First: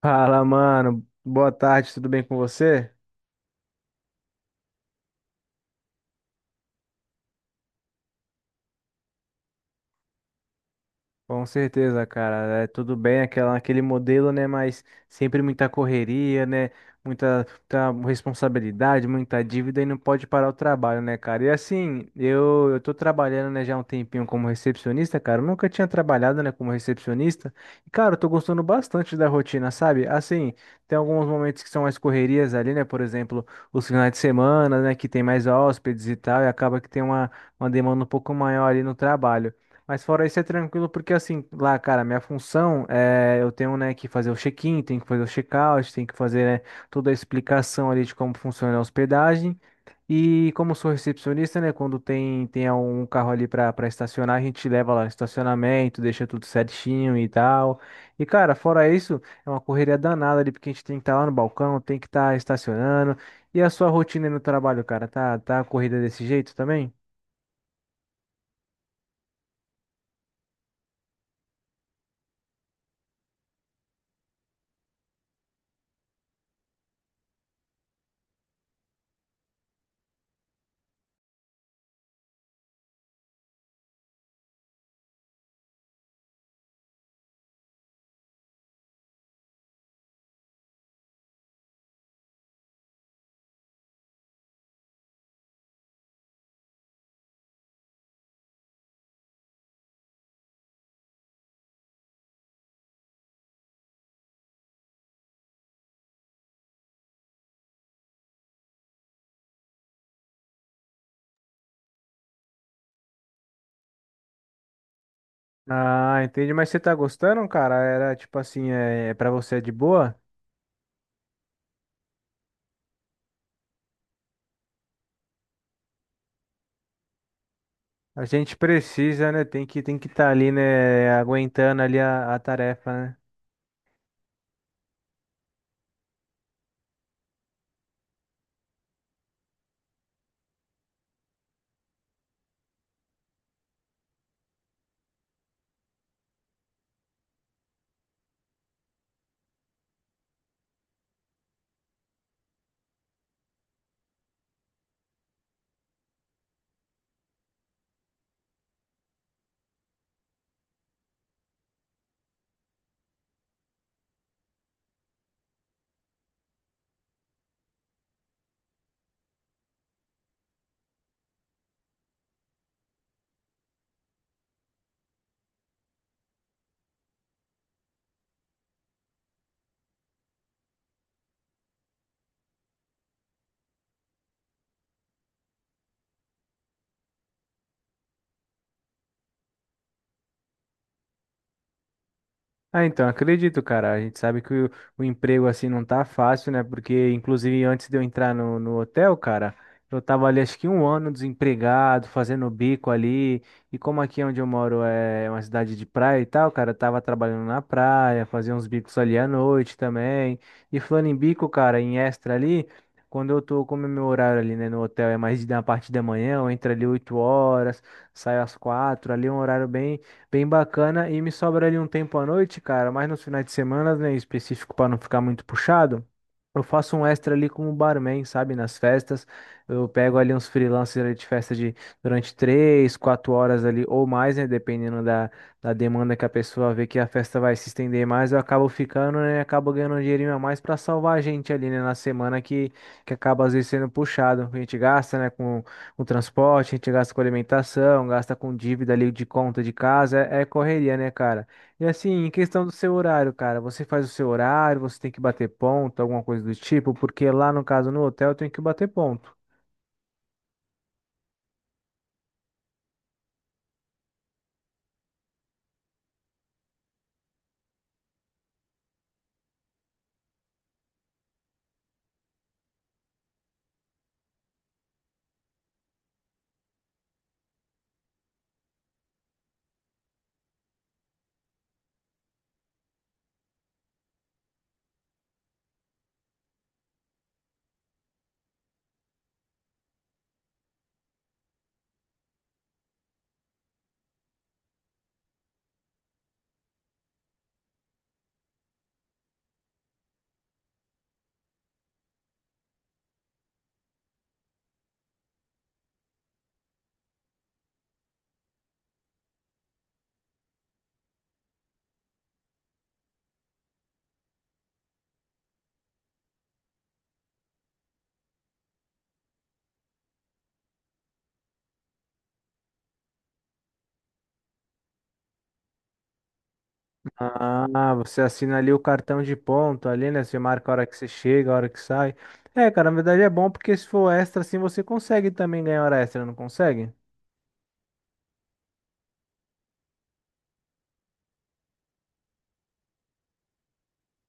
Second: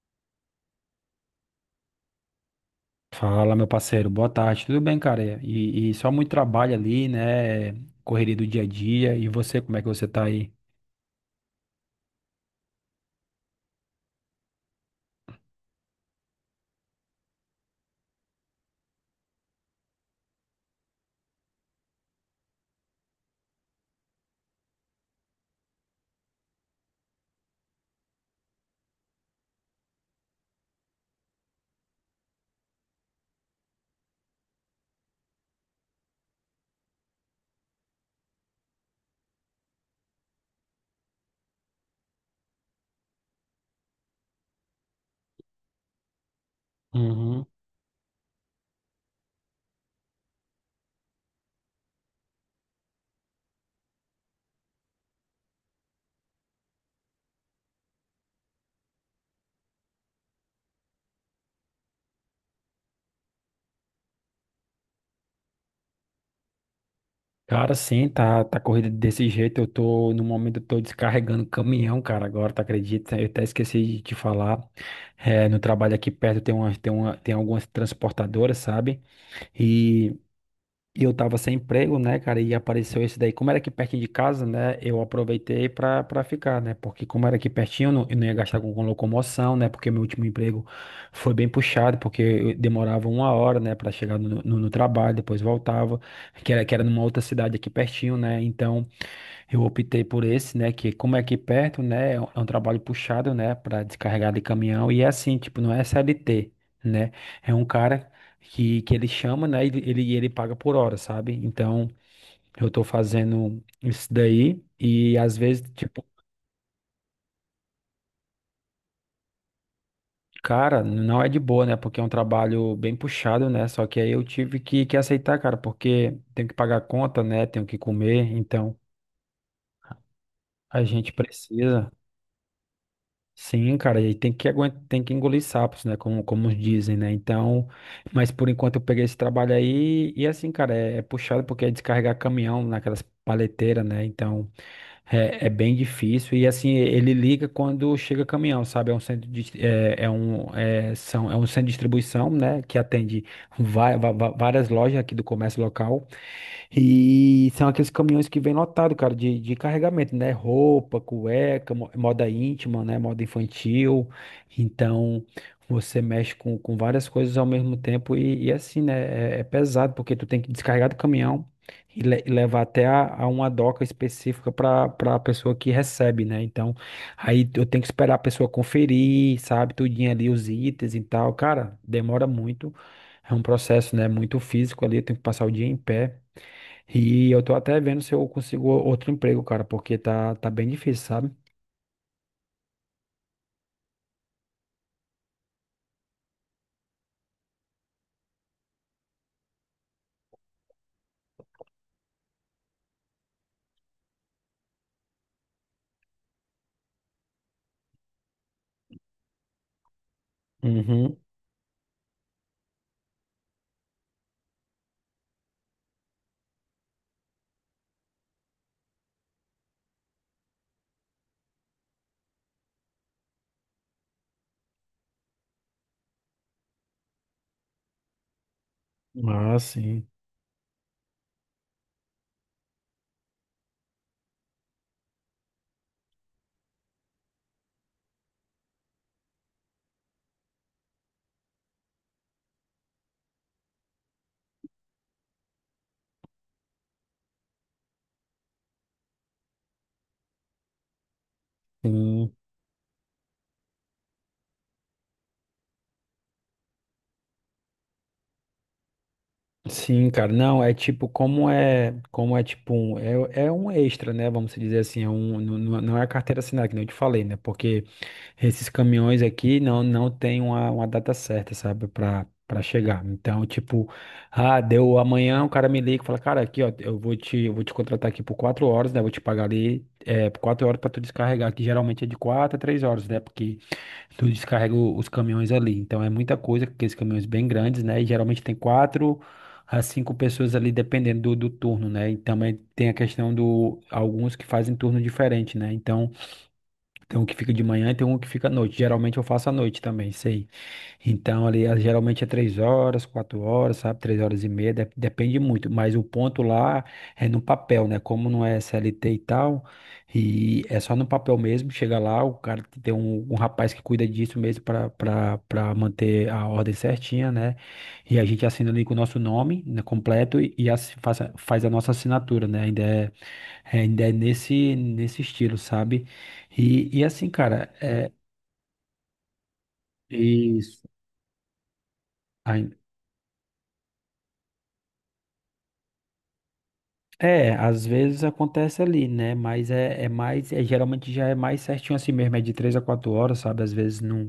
Fala, mano. Boa tarde, tudo bem com você? Fala, meu parceiro, boa tarde, tudo bem, cara? E só muito trabalho ali, né? Correria do dia a dia. E você, como é que você tá aí? Com certeza, cara. É tudo bem aquele modelo, né? Mas sempre muita correria, né? Muita, muita responsabilidade, muita dívida e não pode parar o trabalho, né, cara? E assim, eu tô trabalhando, né, já há um tempinho como recepcionista, cara. Eu nunca tinha trabalhado, né, como recepcionista. E, cara, eu tô gostando bastante da rotina, sabe? Assim, tem alguns momentos que são mais correrias ali, né? Por exemplo, os finais de semana, né? Que tem mais hóspedes e tal, e acaba que tem uma demanda um pouco maior ali no trabalho. Mas fora isso é tranquilo, porque assim, lá, cara, minha função é eu tenho, né, que fazer o check-in, tenho que fazer o check-out, tenho que fazer, né, toda a Uhum. explicação ali de como funciona a hospedagem. E como eu sou recepcionista, né, quando tem um carro ali para estacionar, a gente leva lá no estacionamento, deixa tudo certinho e tal. E cara, fora isso, é uma correria danada ali, porque a gente tem que estar lá no balcão, tem que estar estacionando. E a sua rotina aí no trabalho, cara, tá corrida desse jeito também? Cara, sim, tá corrida desse jeito. Eu tô, no momento, eu tô descarregando caminhão, cara, agora, tá acredita? Eu até esqueci de te falar. É, no trabalho aqui perto tem algumas transportadoras, sabe? E E eu tava sem emprego, né, cara? E apareceu esse daí. Como era aqui pertinho de casa, né? Eu aproveitei pra ficar, né? Porque como era aqui pertinho, eu não ia gastar com locomoção, né? Porque meu último emprego foi bem puxado, porque eu demorava uma hora, né, pra chegar no trabalho, depois voltava, que era numa outra cidade aqui pertinho, né? Então eu optei por esse, né? Que como é aqui perto, né? É um trabalho puxado, né? Pra descarregar de caminhão. E é assim, tipo, não é CLT. Né? É um cara que ele chama, né? Ele paga por hora, sabe? Então, eu tô fazendo isso daí e às vezes, tipo, Ah, entendi. Mas você tá gostando, cara? Era tipo assim, é para você é de boa? cara, não é de boa, né? Porque é um trabalho bem puxado, né? Só que aí eu tive que aceitar, cara, porque tenho que pagar a conta, né? Tenho que A comer, gente então precisa, né? Tem que estar ali, a né? gente Aguentando precisa. ali a tarefa, né? Sim, cara, e tem que aguentar, tem que engolir sapos, né? Como dizem, né? Então, mas por enquanto eu peguei esse trabalho aí e assim, cara, é puxado porque é descarregar caminhão naquelas paleteiras, né? Então, é bem difícil e assim, ele liga quando chega caminhão, sabe? É um centro de distribuição, né? Que atende várias lojas aqui do comércio local. E são aqueles caminhões que vêm lotado, cara, de carregamento, né? Roupa, cueca, moda íntima, né? Moda infantil. Então, você mexe com várias coisas ao mesmo tempo e assim, né? É pesado, porque tu tem que descarregar do caminhão e levar até a uma doca específica para a pessoa que recebe, né? Então, aí eu tenho que esperar a pessoa conferir, sabe? Tudinho ali, os itens e tal. Cara, demora muito. É um processo, né? Muito físico ali, eu tenho que passar o dia em pé. E eu tô até vendo se eu consigo outro emprego, cara, porque tá bem difícil, sabe? Ah, então, acredito, cara. A gente sabe que o emprego assim não tá fácil, né? Porque, inclusive, antes de eu entrar no hotel, cara, eu tava ali acho que um ano desempregado, fazendo bico ali. E como aqui onde eu moro é uma cidade de praia e tal, cara, eu tava trabalhando na praia, fazia uns bicos ali à noite também. E falando Uhum. em bico, cara, em extra ali, quando eu tô, como é meu horário ali, né, no hotel é mais da parte da manhã, eu entro ali 8 horas, saio às 4, ali é um horário bem bacana. E me sobra ali um tempo à noite, cara, mas nos finais de semana, né, em específico para não ficar muito puxado. Eu faço um extra ali como barman, sabe? Nas festas. Ah, Eu sim. pego ali uns freelancers ali de festa de durante 3, 4 horas ali ou mais, né? Dependendo da demanda que a pessoa vê que a festa vai se estender mais, eu acabo ficando, né? Acabo ganhando um dinheirinho a mais para salvar a gente ali, né? Na semana que acaba às vezes sendo puxado. A gente gasta, né? Com transporte, a gente gasta com alimentação, gasta com dívida ali de conta de casa, é correria, né, cara? E assim, em Sim. questão do seu horário, cara, você faz o seu horário, você tem que bater ponto, alguma coisa do tipo, porque lá no caso no hotel eu tenho que bater ponto. Sim, cara, não, é tipo, como é tipo um, é um extra, né, vamos dizer assim, é um, não é a carteira assinada, que nem eu te falei, né, porque esses caminhões aqui não tem uma, data certa, sabe, para chegar. Então, tipo, ah, deu amanhã, o cara me liga e fala, cara, aqui, ó, eu vou te contratar aqui por quatro horas, né? Vou te pagar ali por quatro horas para tu descarregar, que geralmente é de quatro a três horas, né? Porque tu descarrega os caminhões ali. Então, é muita coisa, aqueles caminhões bem grandes, né? E geralmente tem quatro a cinco pessoas ali, dependendo do turno, né? E também tem a questão do alguns que fazem turno diferente, né? Então tem um que fica de manhã e tem um que fica à noite. Geralmente eu faço à noite também, sei. Então, ali, ah, geralmente é três horas, quatro horas, sabe? Três horas e meia, depende muito. Mas o ponto lá é no papel, né? Como não é CLT e tal, e é só no papel mesmo. Chega lá, o cara que tem um rapaz que cuida disso mesmo para manter a ordem certinha, né? E a gente assina ali com o nosso nome, né, completo e faz a nossa assinatura, né? Ainda é. É, ainda é nesse estilo, sabe? E assim, cara, Ah, é você assina ali o cartão de ponto ali, né? Você marca a isso. hora que você chega, a hora que sai. É, cara, na verdade é bom porque se for extra assim você consegue também ganhar hora extra, não consegue? É, às vezes acontece ali, né? Mas é mais, geralmente já é mais certinho assim mesmo, é de três a quatro horas, sabe? Às vezes não,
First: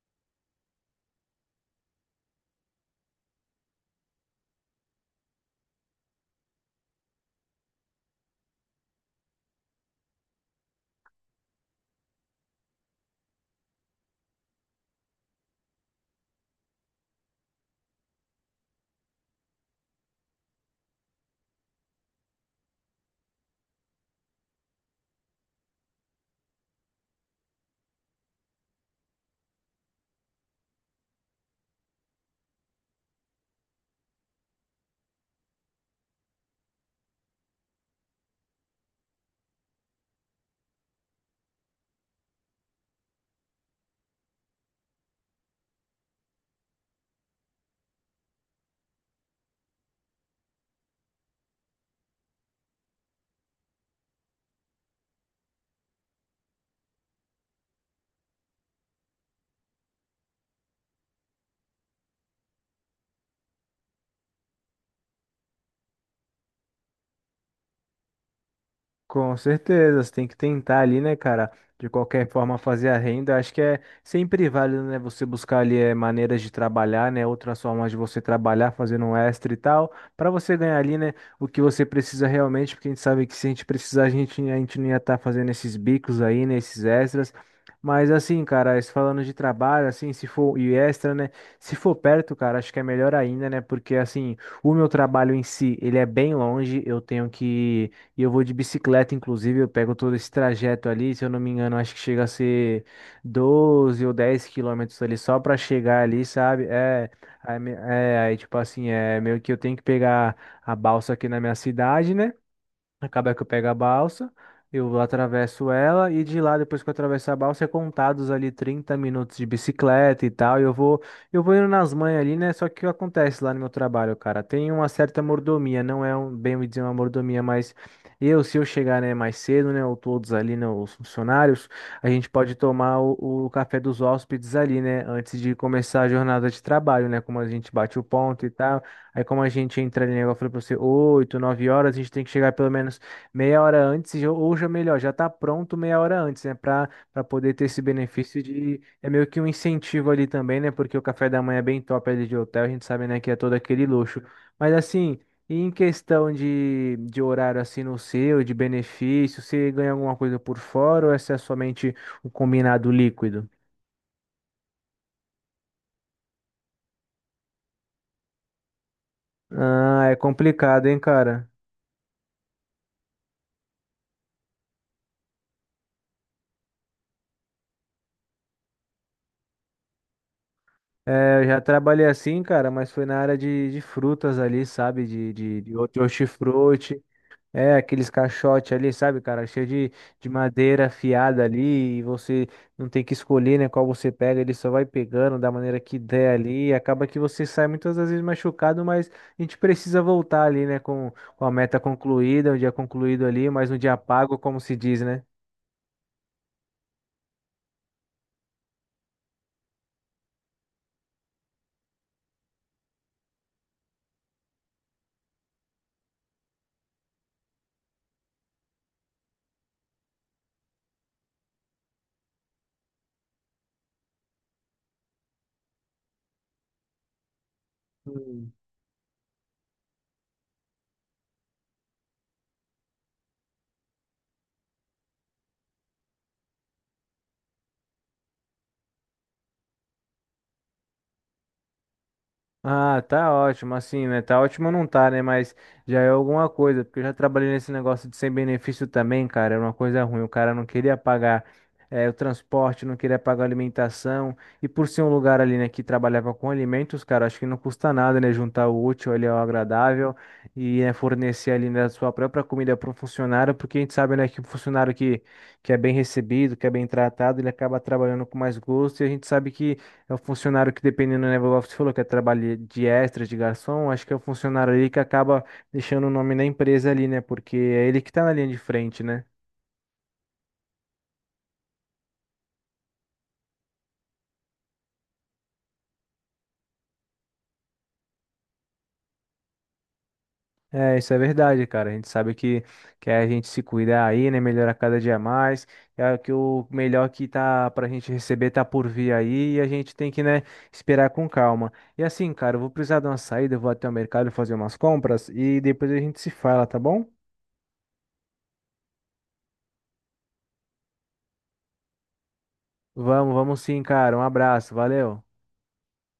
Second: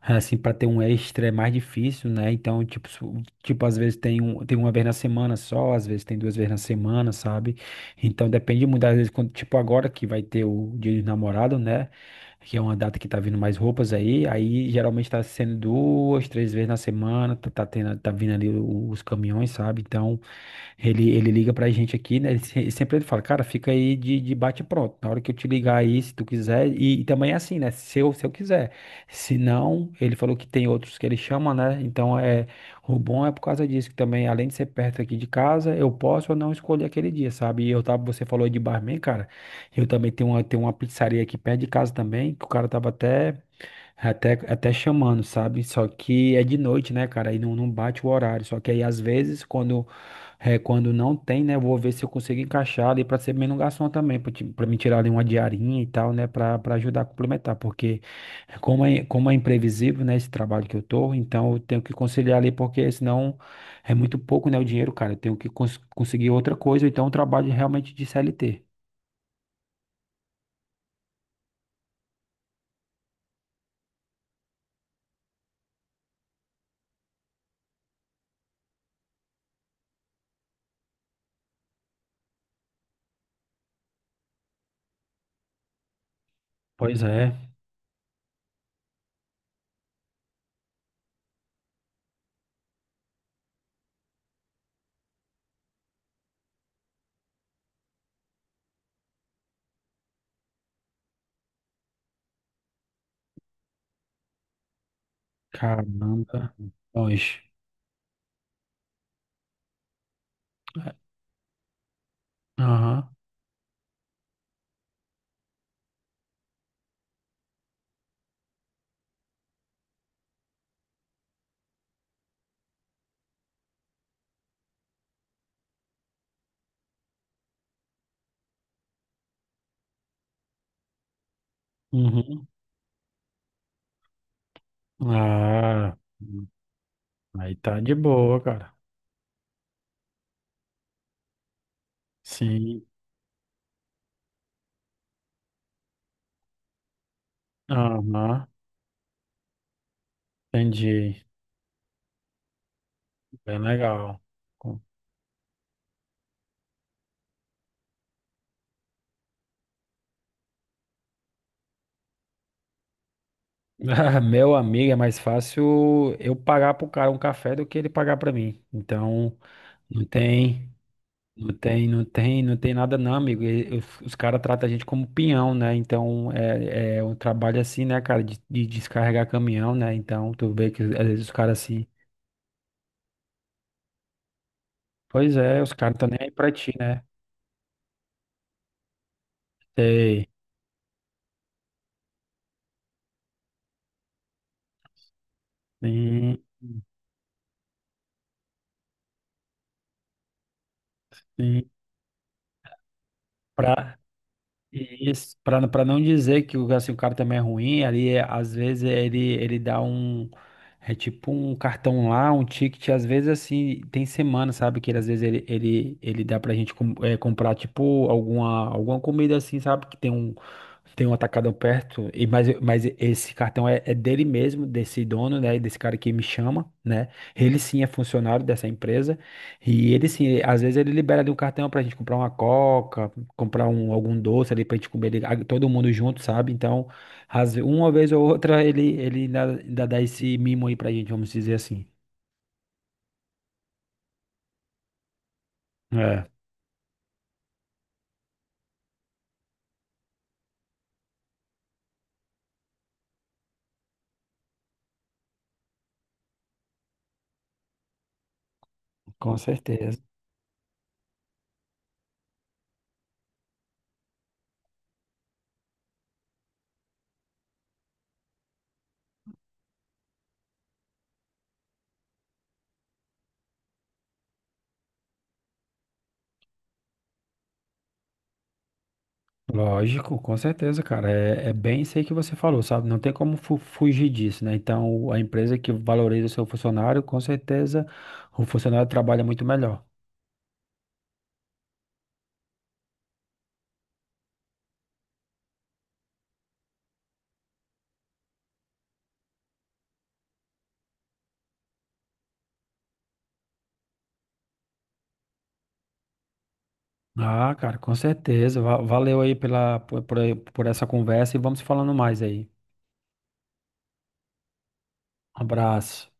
assim, para ter um extra é mais difícil, né? Então, tipo, às vezes tem uma vez na semana só, às vezes tem duas vezes na semana, sabe? Então depende muito, às vezes, quando, tipo, agora que vai ter o Dia dos Namorados, né? Que é uma data que tá vindo mais roupas aí geralmente tá sendo duas, três vezes na semana, tá tendo, tá vindo ali os caminhões, sabe? Então. Ele liga pra gente aqui, né? Ele, se- sempre ele fala, cara, fica aí de bate e pronto. Na hora que eu te ligar aí, se tu quiser. E também é assim, né? Se eu quiser. Se não, ele falou que tem outros que ele chama, né? Então é. O bom é por causa disso, que também, além de ser perto aqui de casa, eu posso ou não escolher aquele dia, sabe? E eu tava, você falou aí de barman, cara. Eu também tenho uma pizzaria aqui perto de casa também, que o cara tava até. Até chamando, sabe? Só que é de noite, né, cara? Aí não bate o horário. Só que aí, às vezes, quando não tem, né, eu vou ver se eu consigo encaixar ali pra ser menos garçom também, pra me tirar ali uma diarinha e tal, né, pra ajudar a complementar. Porque, como é imprevisível, né, esse trabalho que eu tô, então eu tenho que conciliar ali, porque senão é muito pouco, né, o dinheiro, cara. Eu tenho que conseguir outra coisa, ou então um trabalho realmente de CLT. Com certeza, você tem que tentar ali, né, cara? De qualquer forma, fazer a renda. Acho que é sempre válido, né? Você buscar ali maneiras de trabalhar, né? Outras formas de você trabalhar, fazendo um extra e tal, para você ganhar ali, né? O que você precisa realmente, porque a gente sabe que se a gente precisar, a gente não ia estar fazendo esses bicos aí, né? Esses Pois extras. é, Mas assim, cara, falando de trabalho, assim, se for e extra, né? Se for perto, cara, acho que é melhor ainda, né? Porque assim, o meu trabalho em si, ele é bem longe. Eu tenho que e eu vou de bicicleta, inclusive, eu pego todo esse trajeto ali, se eu não me engano, acho que chega a ser 12 ou 10 quilômetros ali só para chegar ali, caramba, sabe? É, longe. aí, me- é, aí tipo assim, é meio que eu tenho que pegar a balsa aqui na minha cidade, né? Aham. Acaba que eu pego a balsa, eu atravesso ela e de lá, depois que eu atravesso a balsa, é contados ali 30 minutos de bicicleta e tal. E eu vou indo nas manhas ali, né? Só que o que acontece lá no meu trabalho, cara? Tem uma certa mordomia, não é um, bem dizer uma mordomia, mas eu, se eu chegar, né, mais cedo, né, ou todos ali, né, os funcionários, a gente Uhum. pode tomar o café dos hóspedes ali, né, antes de Ah, começar a jornada de trabalho, né, como a aí gente tá de bate o boa, ponto e cara. tal. Aí como a gente entra ali, né, igual eu falei pra você, 8, 9 horas, a gente tem que chegar pelo Sim, menos meia hora antes, ou já melhor, já tá pronto meia hora antes, né? Pra poder ter esse benefício aham, de. É meio que um incentivo ali também, né? Porque o entendi. café da manhã é bem top ali de hotel, a gente sabe, né, que é todo Bem aquele legal. luxo. Mas Com- assim, e em questão de horário assim no seu, de benefício, você ganha alguma coisa por fora ou essa é somente o combinado líquido? Ah, meu amigo, é mais fácil eu pagar pro cara um café do que ele pagar pra mim. Então, não Ah, é tem, complicado, hein, cara? não tem nada não, amigo. Os caras tratam a gente como peão, né? Então, é um trabalho assim, né, cara, de descarregar caminhão, né? Então, tu vê que às vezes os É, eu caras já assim, trabalhei assim, cara, mas foi na área de frutas ali, sabe? Pois é, os caras De tão nem aí pra ti, né? hortifruti. É, aqueles caixotes ali, sabe, cara? Cheio Sei. de madeira afiada ali. E você não tem que escolher, né? Qual você pega. Ele só vai pegando da maneira que der Sim. ali. E acaba que você sai muitas das vezes machucado, mas a gente precisa voltar ali, né? Com a Sim, meta concluída, o dia concluído ali, mas um dia Pra, pago, como se diz, né? isso, pra não dizer que o, assim, o cara também é ruim, ali, às vezes ele dá um. É tipo um cartão lá, um ticket, às vezes assim, tem semana, sabe? Às vezes ele dá pra gente comprar, tipo, alguma comida assim, sabe? Que tem um atacadão perto, mas esse cartão é dele mesmo, desse dono, né? Desse cara que me chama, né? Ele sim é funcionário dessa empresa. E ele sim, às vezes ele libera ali um cartão pra gente comprar uma coca algum doce ali pra gente comer ali, todo mundo junto, sabe? Então, uma vez ou outra ele ainda dá esse mimo aí pra gente, vamos dizer assim. Ah, tá ótimo, assim, né? Tá ótimo não tá, né? Mas já é É. alguma coisa, porque eu já trabalhei nesse negócio de sem benefício também, cara. Era uma coisa ruim. O cara não queria pagar o transporte, não queria pagar a alimentação. E por ser um lugar ali, né, que trabalhava com alimentos, cara, acho que não custa nada, né? Juntar o útil ali Com ao certeza. agradável e né, fornecer ali, né, a sua própria comida para um funcionário, porque a gente sabe, né, que um funcionário que é bem recebido, que é bem tratado, ele acaba trabalhando com mais gosto e a gente sabe é o funcionário que, dependendo, né, igual você falou, que é trabalho de extra, de garçom, acho que é o funcionário ali que acaba deixando o nome da empresa ali, né? Porque é ele que tá na linha de frente, né? Lógico, com certeza, cara. É bem isso aí que você falou, sabe? Não tem como fugir disso, né? Então, a empresa que valoriza o seu funcionário, com certeza, o funcionário trabalha muito melhor. É, isso é verdade, cara. A gente sabe que é a gente se cuidar aí, né? Melhorar cada dia mais. É que o melhor que tá pra gente receber tá por vir aí e a gente tem que, né, esperar com calma. E assim, cara, eu vou precisar de uma saída, eu vou até o mercado fazer umas compras e depois a gente se fala, tá bom? Ah, cara, com certeza. Valeu aí pela, por essa conversa e vamos falando mais aí. Vamos, vamos sim, cara. Um abraço, valeu. Um abraço.